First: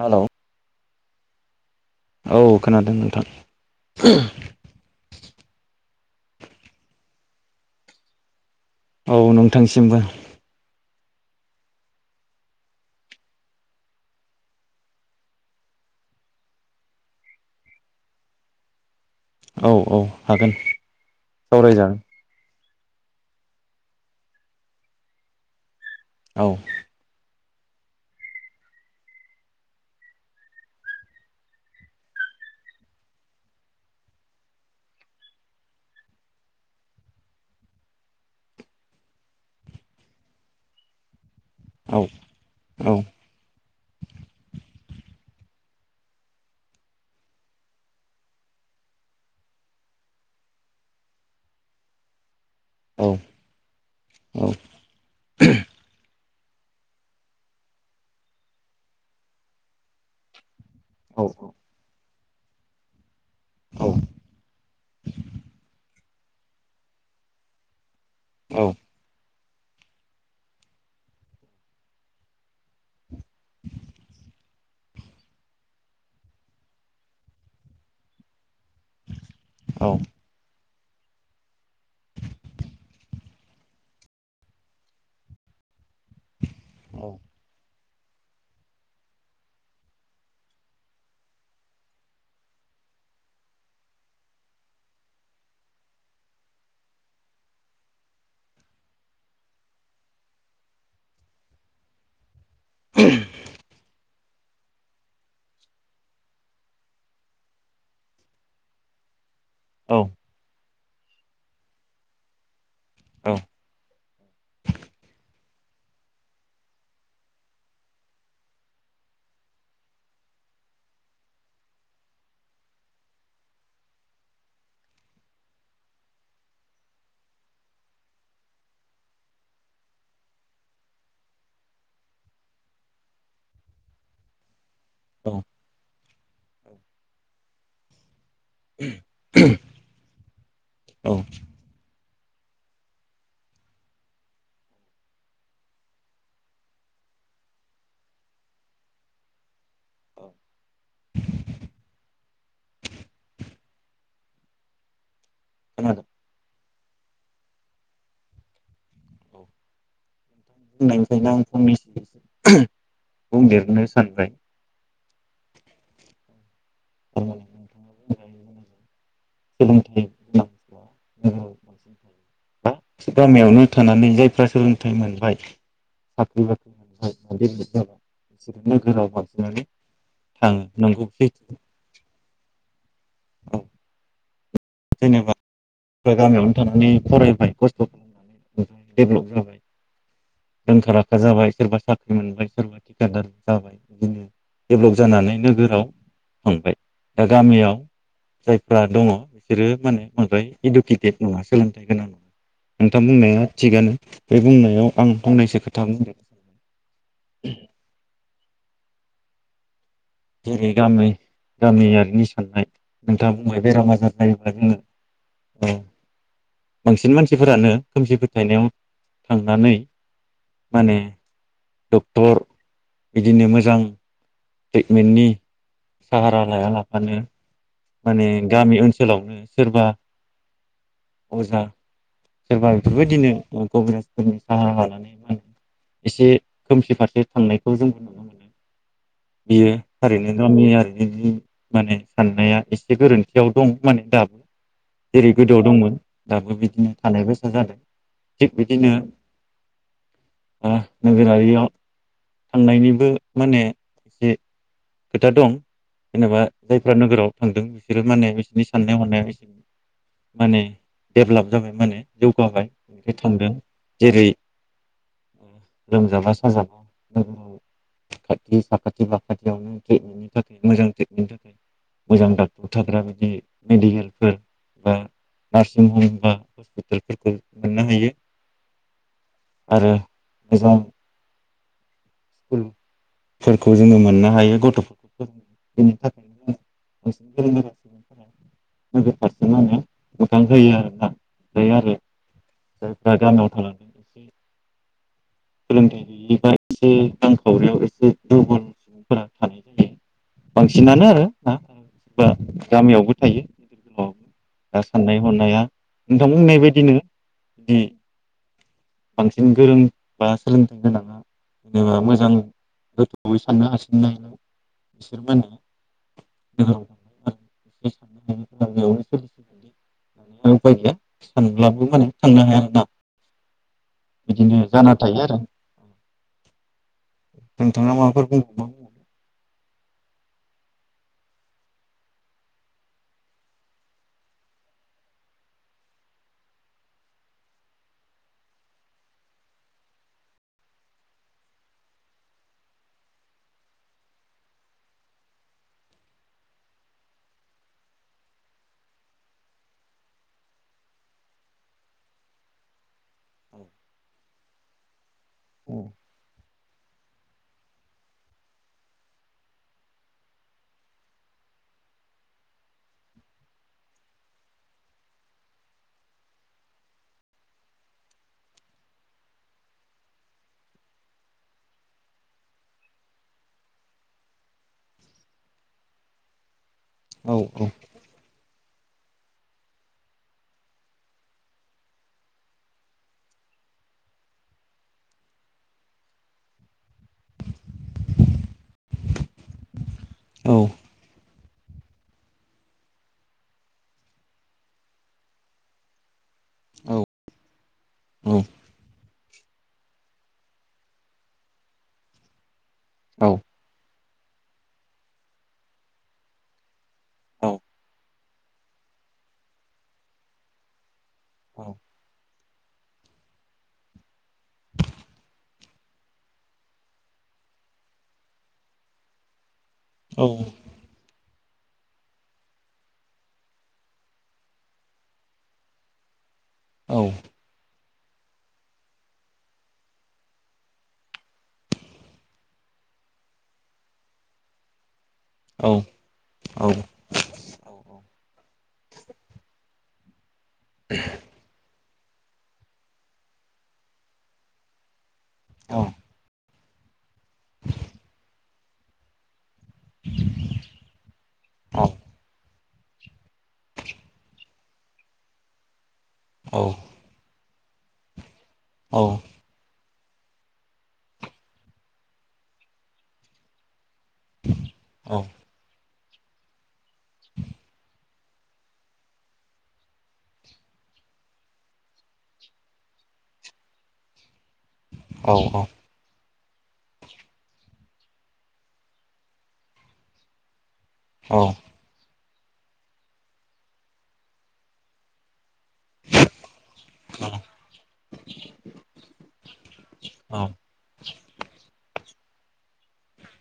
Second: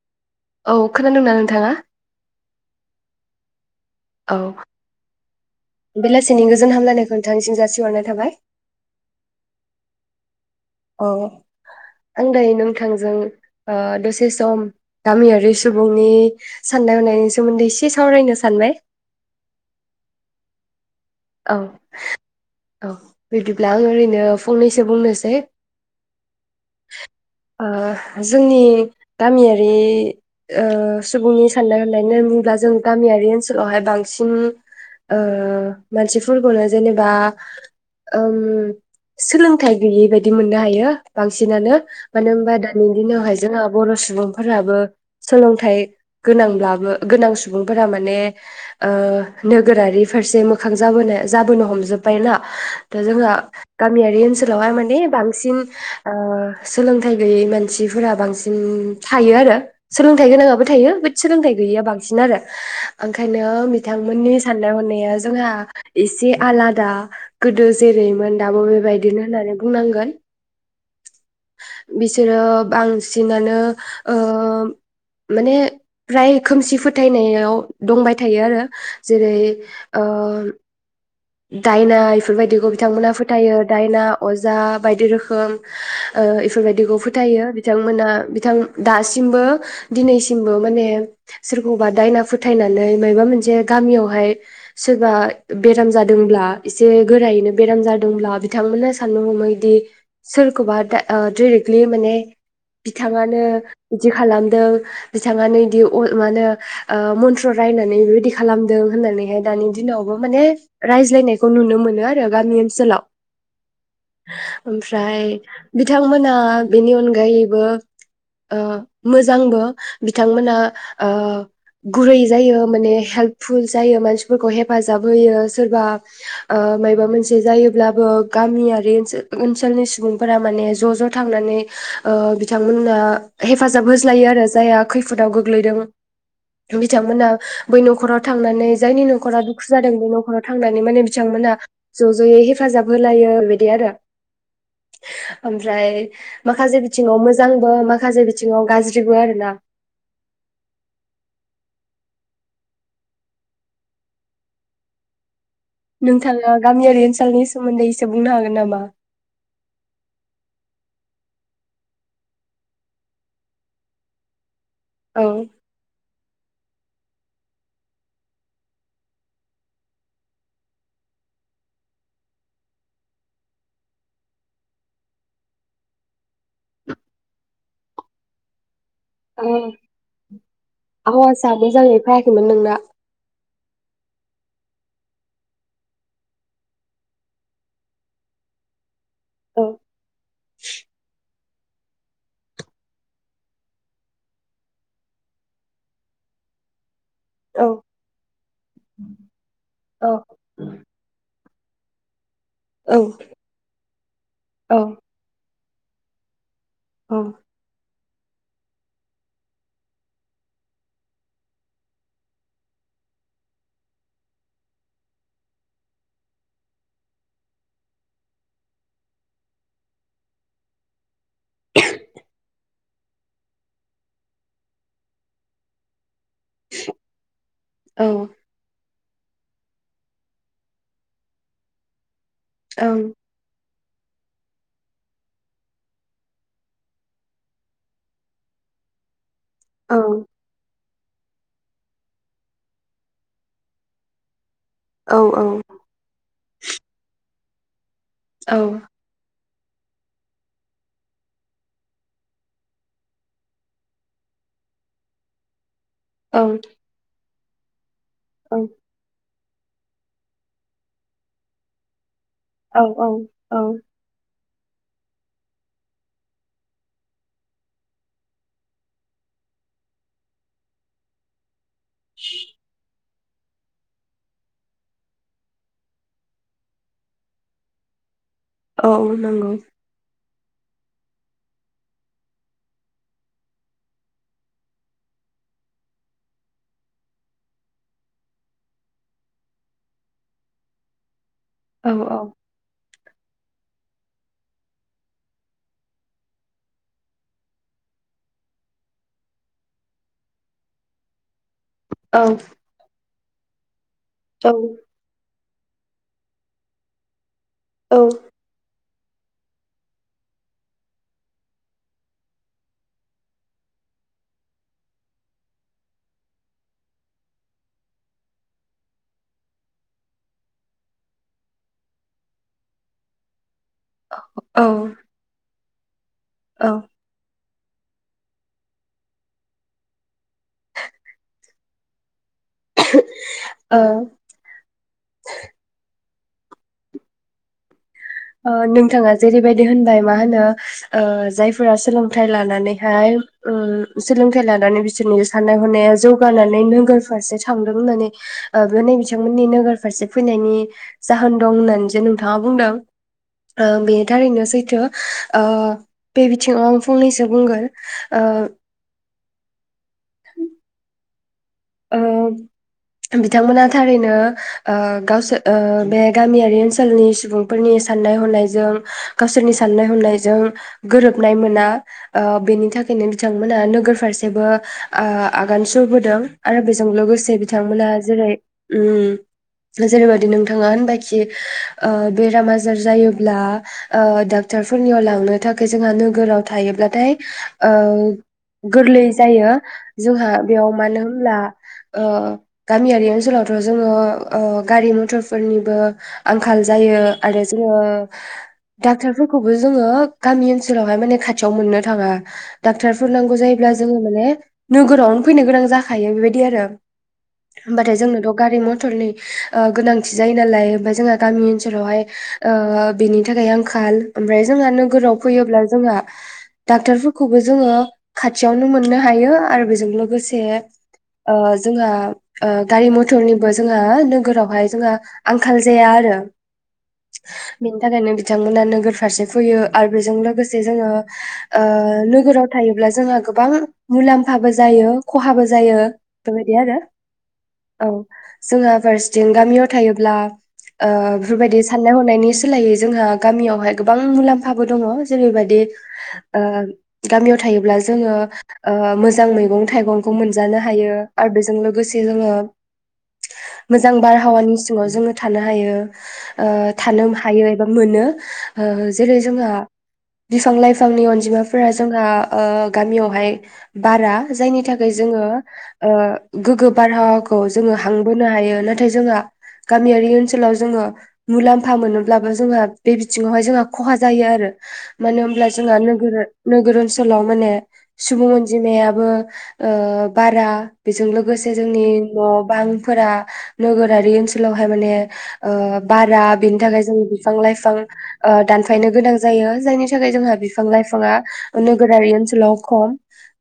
Hello औ खोनादोंना नोंथाङा औ खोनादों नोंथां औ बेलासिनि गोजोन हामलायनायखौ नोंथांनिसिम जासिहरनाय थाबाय। औ नोंथांसिमनिबो। अ आं दायो नोंथांजों ओ दसे सम गामियारि सुबुंनि साननाय हनायनि सोमोन्दै एसे सावरायनो सानबाय। औ औ हागोन। औ। सावरायजागोन औ बिदिब्ला आं ओरैनो फंनैसो बुंनोसै। औ। ओ जोंनि गामियारि सुबुंनि साननाय हनायानो बुङोब्ला जों गामियारि ओनसोलावहाय बांसिन मानसिफोरखौनो जेनेबा सोलोंथाइ गैयि बायदि मोननो हायो। बांसिनानो औ मानो होनबा दानि औ दिनावहाय जों बर' सुबुंफोराबो सोलोंथाइ गोनांब्लाबो गोनां सुबुंफोरा माने ओ नोगोरारि फारसे मोखां जाबोनाय जाबोनो हमजोब्बायना। दा औ जोंहा गामियारि औ ओनसोलावहाय माने बांसिन सोलोंथाइ गैयै मानसिफोरा बांसिन थायो आरो सोलोंथाइ गोनाङाबो थायो [unintelligible] औ सोलोंथाइ गैयि बां बांसिन आरो। ओंखायनो बिथांमोननि साननाय हनाया एसे आलादा गोदो जेरैमोन दाबो बेबायदिनो होननानै बुंनांगोन बिसोरो बांसिनानो ओ माने फ्राय खोमसि फोथायनायाव दंबाय थायो आरो जेरै ओ दायना बेफोर बायदिखौ बिथांमोनहा फोथायो दायना अजा बायदि रोखोम ओ बेफोर बायदिखौ फोथायो। बिथांमोना बिथां दासिमबो दिनैसिमबो माने सोरखौबा दायना फोथायनानै मायबा मोनसे गामियावहाय सोरबा बेराम जादों जादोंब्ला एसे गोरायैनो बेराम जादोंब्ला बिथांमोना साननो हमैदि सोरखौबा दा डारेक्टलि माने। बिथाङानो बिदि खालामदों बिथाङानो बिदि मानो होनो मन्त्र रायनानै बेबायदि खालामदों होननानैहाय। दानि औ दिनावबो माने रायज्लायनायखौ नुनो मोनो आरो गामि ओ जोलाव ओमफ्राय। बिथांमोना बेनि अनगायैबो मोजांबो बिथांमोना गुरै जायो माने हेल्पफुल जायो मानसिफोरखौ हेफाजाब होयो। सोरबा माबा मोनसे जायोब्लाबो गामियारि ओनसोलनि सुबुंफोरा माने ज' ज' थांनानै बिथांमोनो हेफाजाब होस्लायो आरो जायहा। खैफोदाव गोग्लैदों बिथांमोना। बै नखराव थांनानै जायनि न'खरा दुखु जादों बे न'खराव माने औ बिथांमोनहा। ज' ज'यै हेफाजाब होलायो बिदि आरो ओमफ्राय माखासे बिथिङाव मोजांबो माखासे बिथिङाव गाज्रिबो आरोना। [inaudible] खोनादों औ नोंथांआ गामियारि ओनसोलनि सोमोन्दै एसे बुंनो हागोन नामा? बुंनायनिखायनो आं फंनैसो बुंदेरनो सानबाय। औ। [inaudible] नोगोराव बांसिन थायो बा गामियावनो थानानै जायफ्रा सोलोंथाइ मोनबाय साख्रि बाख्रि मोनये जाबाय बिसोर औ नोंगौ सैथो आवाजा मोजाङै फायाखैलै नोंना। औ जेनेबा आंबो गामियावनो थानानै फरायबाय खस्थ खालामनानै देरनाय। देभलप जाबाय। औ रोंखा राखा जाबाय सोरबा साख्रि मोनबाय सोरबा थिखादार जाबाय बिदिनो देभलप जानानै नोगोराव थांबाय। दा औ गामियाव जायफ्रा दङ बिसोरो औ माने इदुकेट नङा सोलोंथाइ गोनां नङा। औ नोंथां बुंनाया थिगानो। बे औ बुंनायाव आं बुंनायसो खोथा खोथा बुंगोन। औ। जेरै गामि गामियारिनि साननाय नोंथांआ बुंनाय बेराम आजार जायोबा जोङो ओ बांसिन मानसिफोरानो खोमसि फोथायनायाव थांनानै माने डक्टर, बिदिनो मोजां। ट्रिटमेन्टनि साहारा लाया लाबानो । ओं माने गामि ओनसोल ओनसोलावनो सोरबा अजा सोरबा बेफोरबायदिनो कबिराजफोरनि साहारा लानानै मा होनो एसे खोमसि फारसे थांनायखौ जों बियो औ थारैनो मानियो आरो। बिसोरनि माने साननाया एसे गोरोन्थियाव दं माने दाबो। औ जेरै गोदोआव दंमोन दाबो बिदिनो थानाय बायसा। बेनोथ जादों। थिग औ बिदिनो ओ नोगोरारियाव थांनायनिबो माने एसे खोथा दं। जेनेबा जायफ्रा नोगोराव थांदों। बिसोरो माने बिसोरनि साननाय हनायाव एस माने डेभलप जाबाय माने । जौगाबाय औ बिथांदों औ जेरै लोमजाबा साजाबा लोगो साखाथि बाखाथियावनो ट्रिटमेन्टनि थाखाय मोजां ट्रिटमेन्नि थाखाय । मोजां डाक्टार थाग्रा ए मेडिकेलफोर बा नार्सिं हम बा हस्पिटालफोरखौ मोननो हायो। औ नंगौ। गोजाम। स्कुलफोरखौ जोङो मोननो हायो गथ'फोरखौ फोरो बेनि थाखायनो जोङो बांसिन गोरों गोरा [unintelligible] आरोना दायो आरो औ औ जायफ्रा गामियाव थालांदों सोलोंथाइ गैयिबा एसे रांखावरियाव एसे दुरबल सुबुंफोरा थानाय जायो बांसिनानो आरो [unintelligible] औ बा गामियावबो थायो द औ दा साननाय हनाया नोंथां बुंनाय बायदिनो बिदि औ बांसिन गोरों बा सोलोंथाइ गोनाङा जेनेबा मोजां गोथौै साननो हासिननायलाय बिसोर माने थ साननो ह ग सोलि उफाय गैया सानब्लाबो माने थांनो हाया आरोना बिदिनो औ जाना थायो आरो [inaudible] औ नोंथांआ माबाफोर बुं- [unintelligible] ओ ओ नोंथाङा जेरैबायदि होनबाय मा होनो ओ जायफोरा सोलोंथाइ लानानैहाय उम सोलोंथाइ लानानै बिसोरनि साननाय हनाया जौगानानै नोगोर फारसे थांदों होननानै ओ बे नै बिथांमोननि नोगोर फारसे फैनायनि जाहोन दं होननानै जो नोंथाङा बुंदों ओ बेनि थारैनो सैथो ओ बे बिथिङाव आं फंनैसो बुंगोन ओ ओ बिथांमोनहा थारैनो ओ गावसो ओ बे गामियारि ओनसोलनि सुबुंफोरनि साननाय हनायजों गावसोरनि साननाय हनायजों गोरोबनाय मोना ओ बेनि थाखायनो बिथांमोना नोगोर फारसेबो ओ आगान सुरबोदों आरो बिस जों औ लोगोसे बिथांमोना जेरै उम जेरैबादि नोंथाङा होनबायखि बेराम ओ आजार जायोब्ला ओ डाक्टारफोरनियाव लांनो थाखाय जोंहा नोगोराव थायोब्लाथाय ओं गोरलै जायो जोंहा औ बेयाव मानो हो होनब्ला ओ गामियारि ओनसोलावथ' जोङो ओ गारि मथरफोरनिबो आंखाल औ जायो आरो जोङो औ औ डाक्टारफोरखौबो जोङो गामि ओनसोलावहाय माने खाथियाव मोननो थाङा डाक्टारफोर औ नांगौ जायोब्ला जो जोङो माने नोगोरावनो फैनो गोनां जाख खायो बेबायदि आरो औ होमबाथाय जों गारि मथरनि ओ गोनांथि जायो नालाय जोंहा गामि औ ओनोलावहाय ओ बिनि थाखाय आंखाल ओमफ्राय जोंहा नोगोराव फैयोब्ला जोंहा डाक्टारफोरखौबो जोङो खाथियावनो मोननो हायो आरो बिस जों औ लोगोसे ओ जोंहा ओ गारि मथरनिबो जोंहा नोगोरावहाय जोंहा आंखाल जाया आरो औ बेनि थाखायनो बिथांमोना नोगोर फारसे फैयो आरो बेजों लोगोसे जोङो ओ नोगोराव थायोब्ला जोंहा गोबां मुलाम्फाबो जायो खहा जायो बेबायदि आरो औ जोंहा फारसेथिं गामियाव थायोब्ला ओ बेफोरबायदि साननाय हनायनि सोलायै जोंहा गामियावहाय गोबां मुलाम्फाबो दङ' जेरैबायदि ओ गामियाव थायोब्ला जोङो ओ मोजां मैगं थाइगं खौ मोनजानो हायो आरो बेजों लोगोसे जोङो मोजां बारहावानि सिङाव जोङो थानो हायो ओ थानोम हायो। मोनो। ओ जेरै जोंहा। बिफां-लाइफांनि अनजिमाफोरा जोंहा ओ गामियावहाय। बारा जायनि थाखाय जोङो। ओ गोग्गो बारहावाखौ जोङो हां बोनो हायो, नाथाय जोंहा गामियारि ओनसोलाव जोङो मुलाम्फा मोनोब्लाबो जोंहा बे बिथिङावहाय जोंहा खहा जायो आरो। मानो होमब्ला? जोंहा नोगोर नोगोर ओनसोलाव माने सुबुं अनजिमायाबो ओ बारा। बेजों औ लोगोसे जोंनि न' बांफोरा नोगोरारि ओनसोलावहाय माने ओ बारा बिनि थाखाय जों बिफां लाइफां ओ दानफायनो गोनां जायो जायनि थाखाय जोंहा बिफां लाइफाङा नोगोरारि ओनसोल। लखम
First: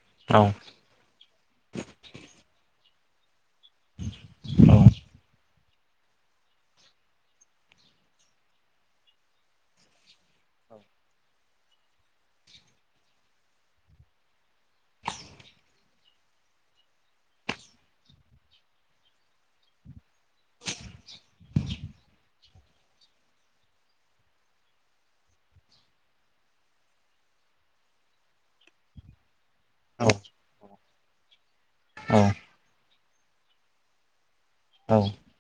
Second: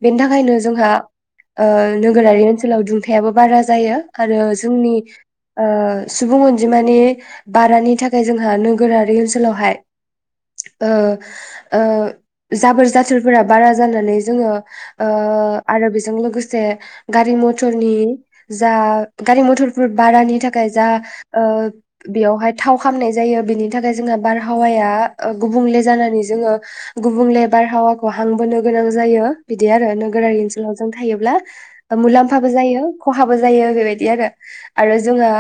बेनि थाखायनो जोंहा। ओ नोगोरारि ओनसो [unintelligible] जायो, आरो जोंनि ओ सुबुं अनजिमानि बारानि थाखाय जोंहा नोगोरारि ओनसोलावहाय ओ ओ जाबोर जाथोरफोरा बारा जानानै जोङो ओ आरो बे जों लोगोसे गारि मथरनि जा गारि मथरफोर बारानि थाखाय जा ओ बेयावहाय थाव खामनाय जायो बेनि थाखाय जोंहा बारहावाया गुबुंले जानानै जोङो गुबुंले बारहावाखौ हां बोनो गोनां जायो। बिदि आरो नोगोरारि ओनसोलाव। जों थायोब्ला। ओ मुलाम्फाबो जायो। खहाबो जायो आग्रो बायदि आरो। आरो जोंहा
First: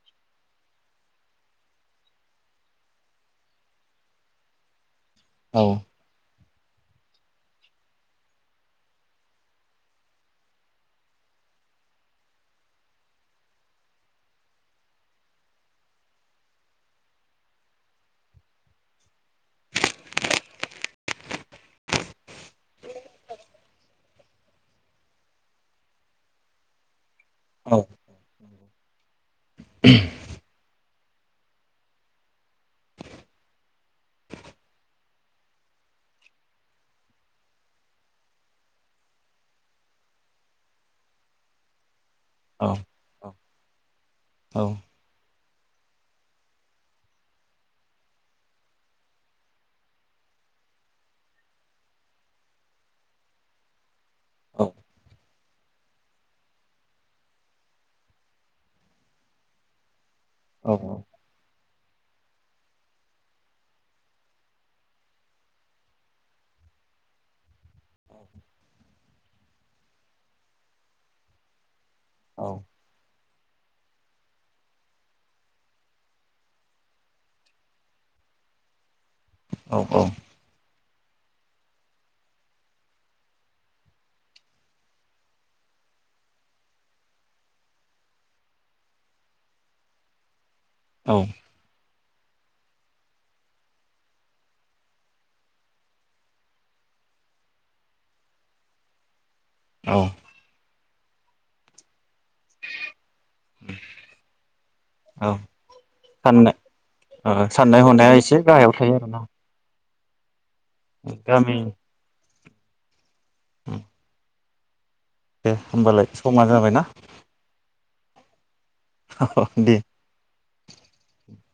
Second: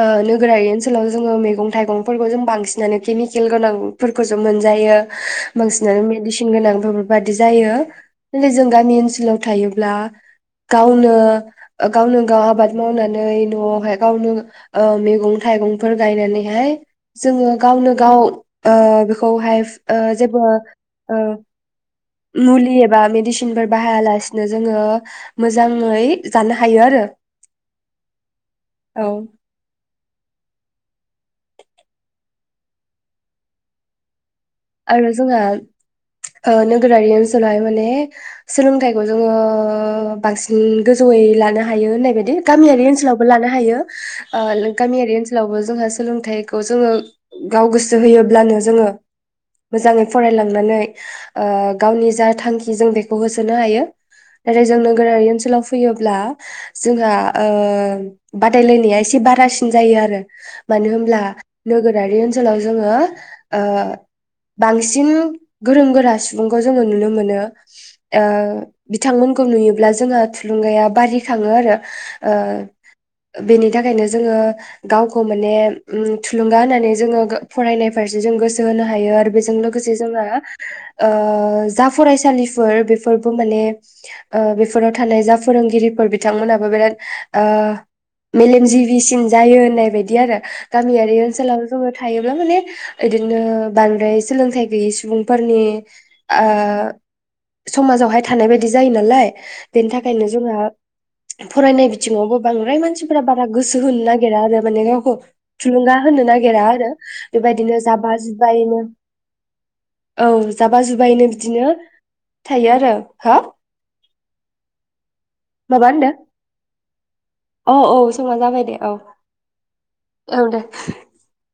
ओ नोगोरारि ओनसोलाव जोङो मैगं थाइगंफोरखौ जों बांसिनानो केमिकेल गोनांफोरखौसो मोनजायो। बांसिनानो मेडिसि [unintelligible] नाथाय जों गामि ओनसोल सोलों थायोब्ला, गावनो ओ गावनो गाव आबाद मावनानै नआव हाय गावनो ओ मैगं थाइगंफोर गायनानै हाय जोङो गावनो गाव ओ बेखौ हाय ओ जेबो ओ मुलि एबा मिडिसिन फोर बाहायालासिनो जोङो मोजाङै जानो हायो आरो। औ। औ। [unintelligible] [inaudible] आरो जोंहा ओ नोगोरारि ओनसोलावहाय माने सोलोंथाइखौ जोङो बांसिन गोजौयै लानो हायो होननायबाय गामियारि ओनसोलावबो लानो हा हायो। ओ गामियारि ओनसो लावबो जोंहा सोलोंथाइखौ जोङो गाव गोसो होयोब्लानो जोङो मोजाङै फरायलांनानै ओ गावनि जा थांखि जों बेखौ होसोनो हायो। नाथाय जों नोगोरारि ओनसोलाव फैयोब्ला जोंहा ओ बादायलायनाया एसे बारासिन जायो आरो मानो होमब्ला नोगोरारि ओनसोलाव जोङो ओ बांसिन गोरों गोरा सुबुंखौ जोङो नुनो मोनो। ओ बिथांमोनखौ नुयोब्ला जोंहा थुलुंगाया बारिखाङो आरो। ओ बेनि थाखायनो जोङो गावखौ माने उम थुलुंगा होनानै जोङो गो फरायनाय फारसे जों गोसो हायो आरो बेजों लोगोसे जोंहा ओ जा फरायसालिफोर बेफोरबो माने ओ बेफोराव थानाय जा फोरोंगिरिफोर बिथांमोनाबो बिराद ओ मेलेमजिबिसिन जायो होननाय बायदि आरो गामियारि ओनसोलाव जोबोद थायोब्ला माने बिदिनो बांद्राय सोलोंथाइ गैयै सुबुंफोरनि ओ समाजावहाय थानाय बायदि जायो नालाय। बेनि औ थाखायनो जोंहा फरायनाय बि थिङावबो बांद्राय मानसिफोरा बारा गोसो होनो नागेरा आरो माने गावखौ थुलुंगा होनो साननाय नागिरा आरो बेबायदिनो साननाय हनाया जाबा जु एसे गाहायाव थायो आरो ना? औ, जाबा जुबायैनो बिदिनो थायो आरो। हो? दे माबा होमबालाय होनदों समानो जाबाय ना? औ औ समाव जाबाय दे। औ दे। [inaudible]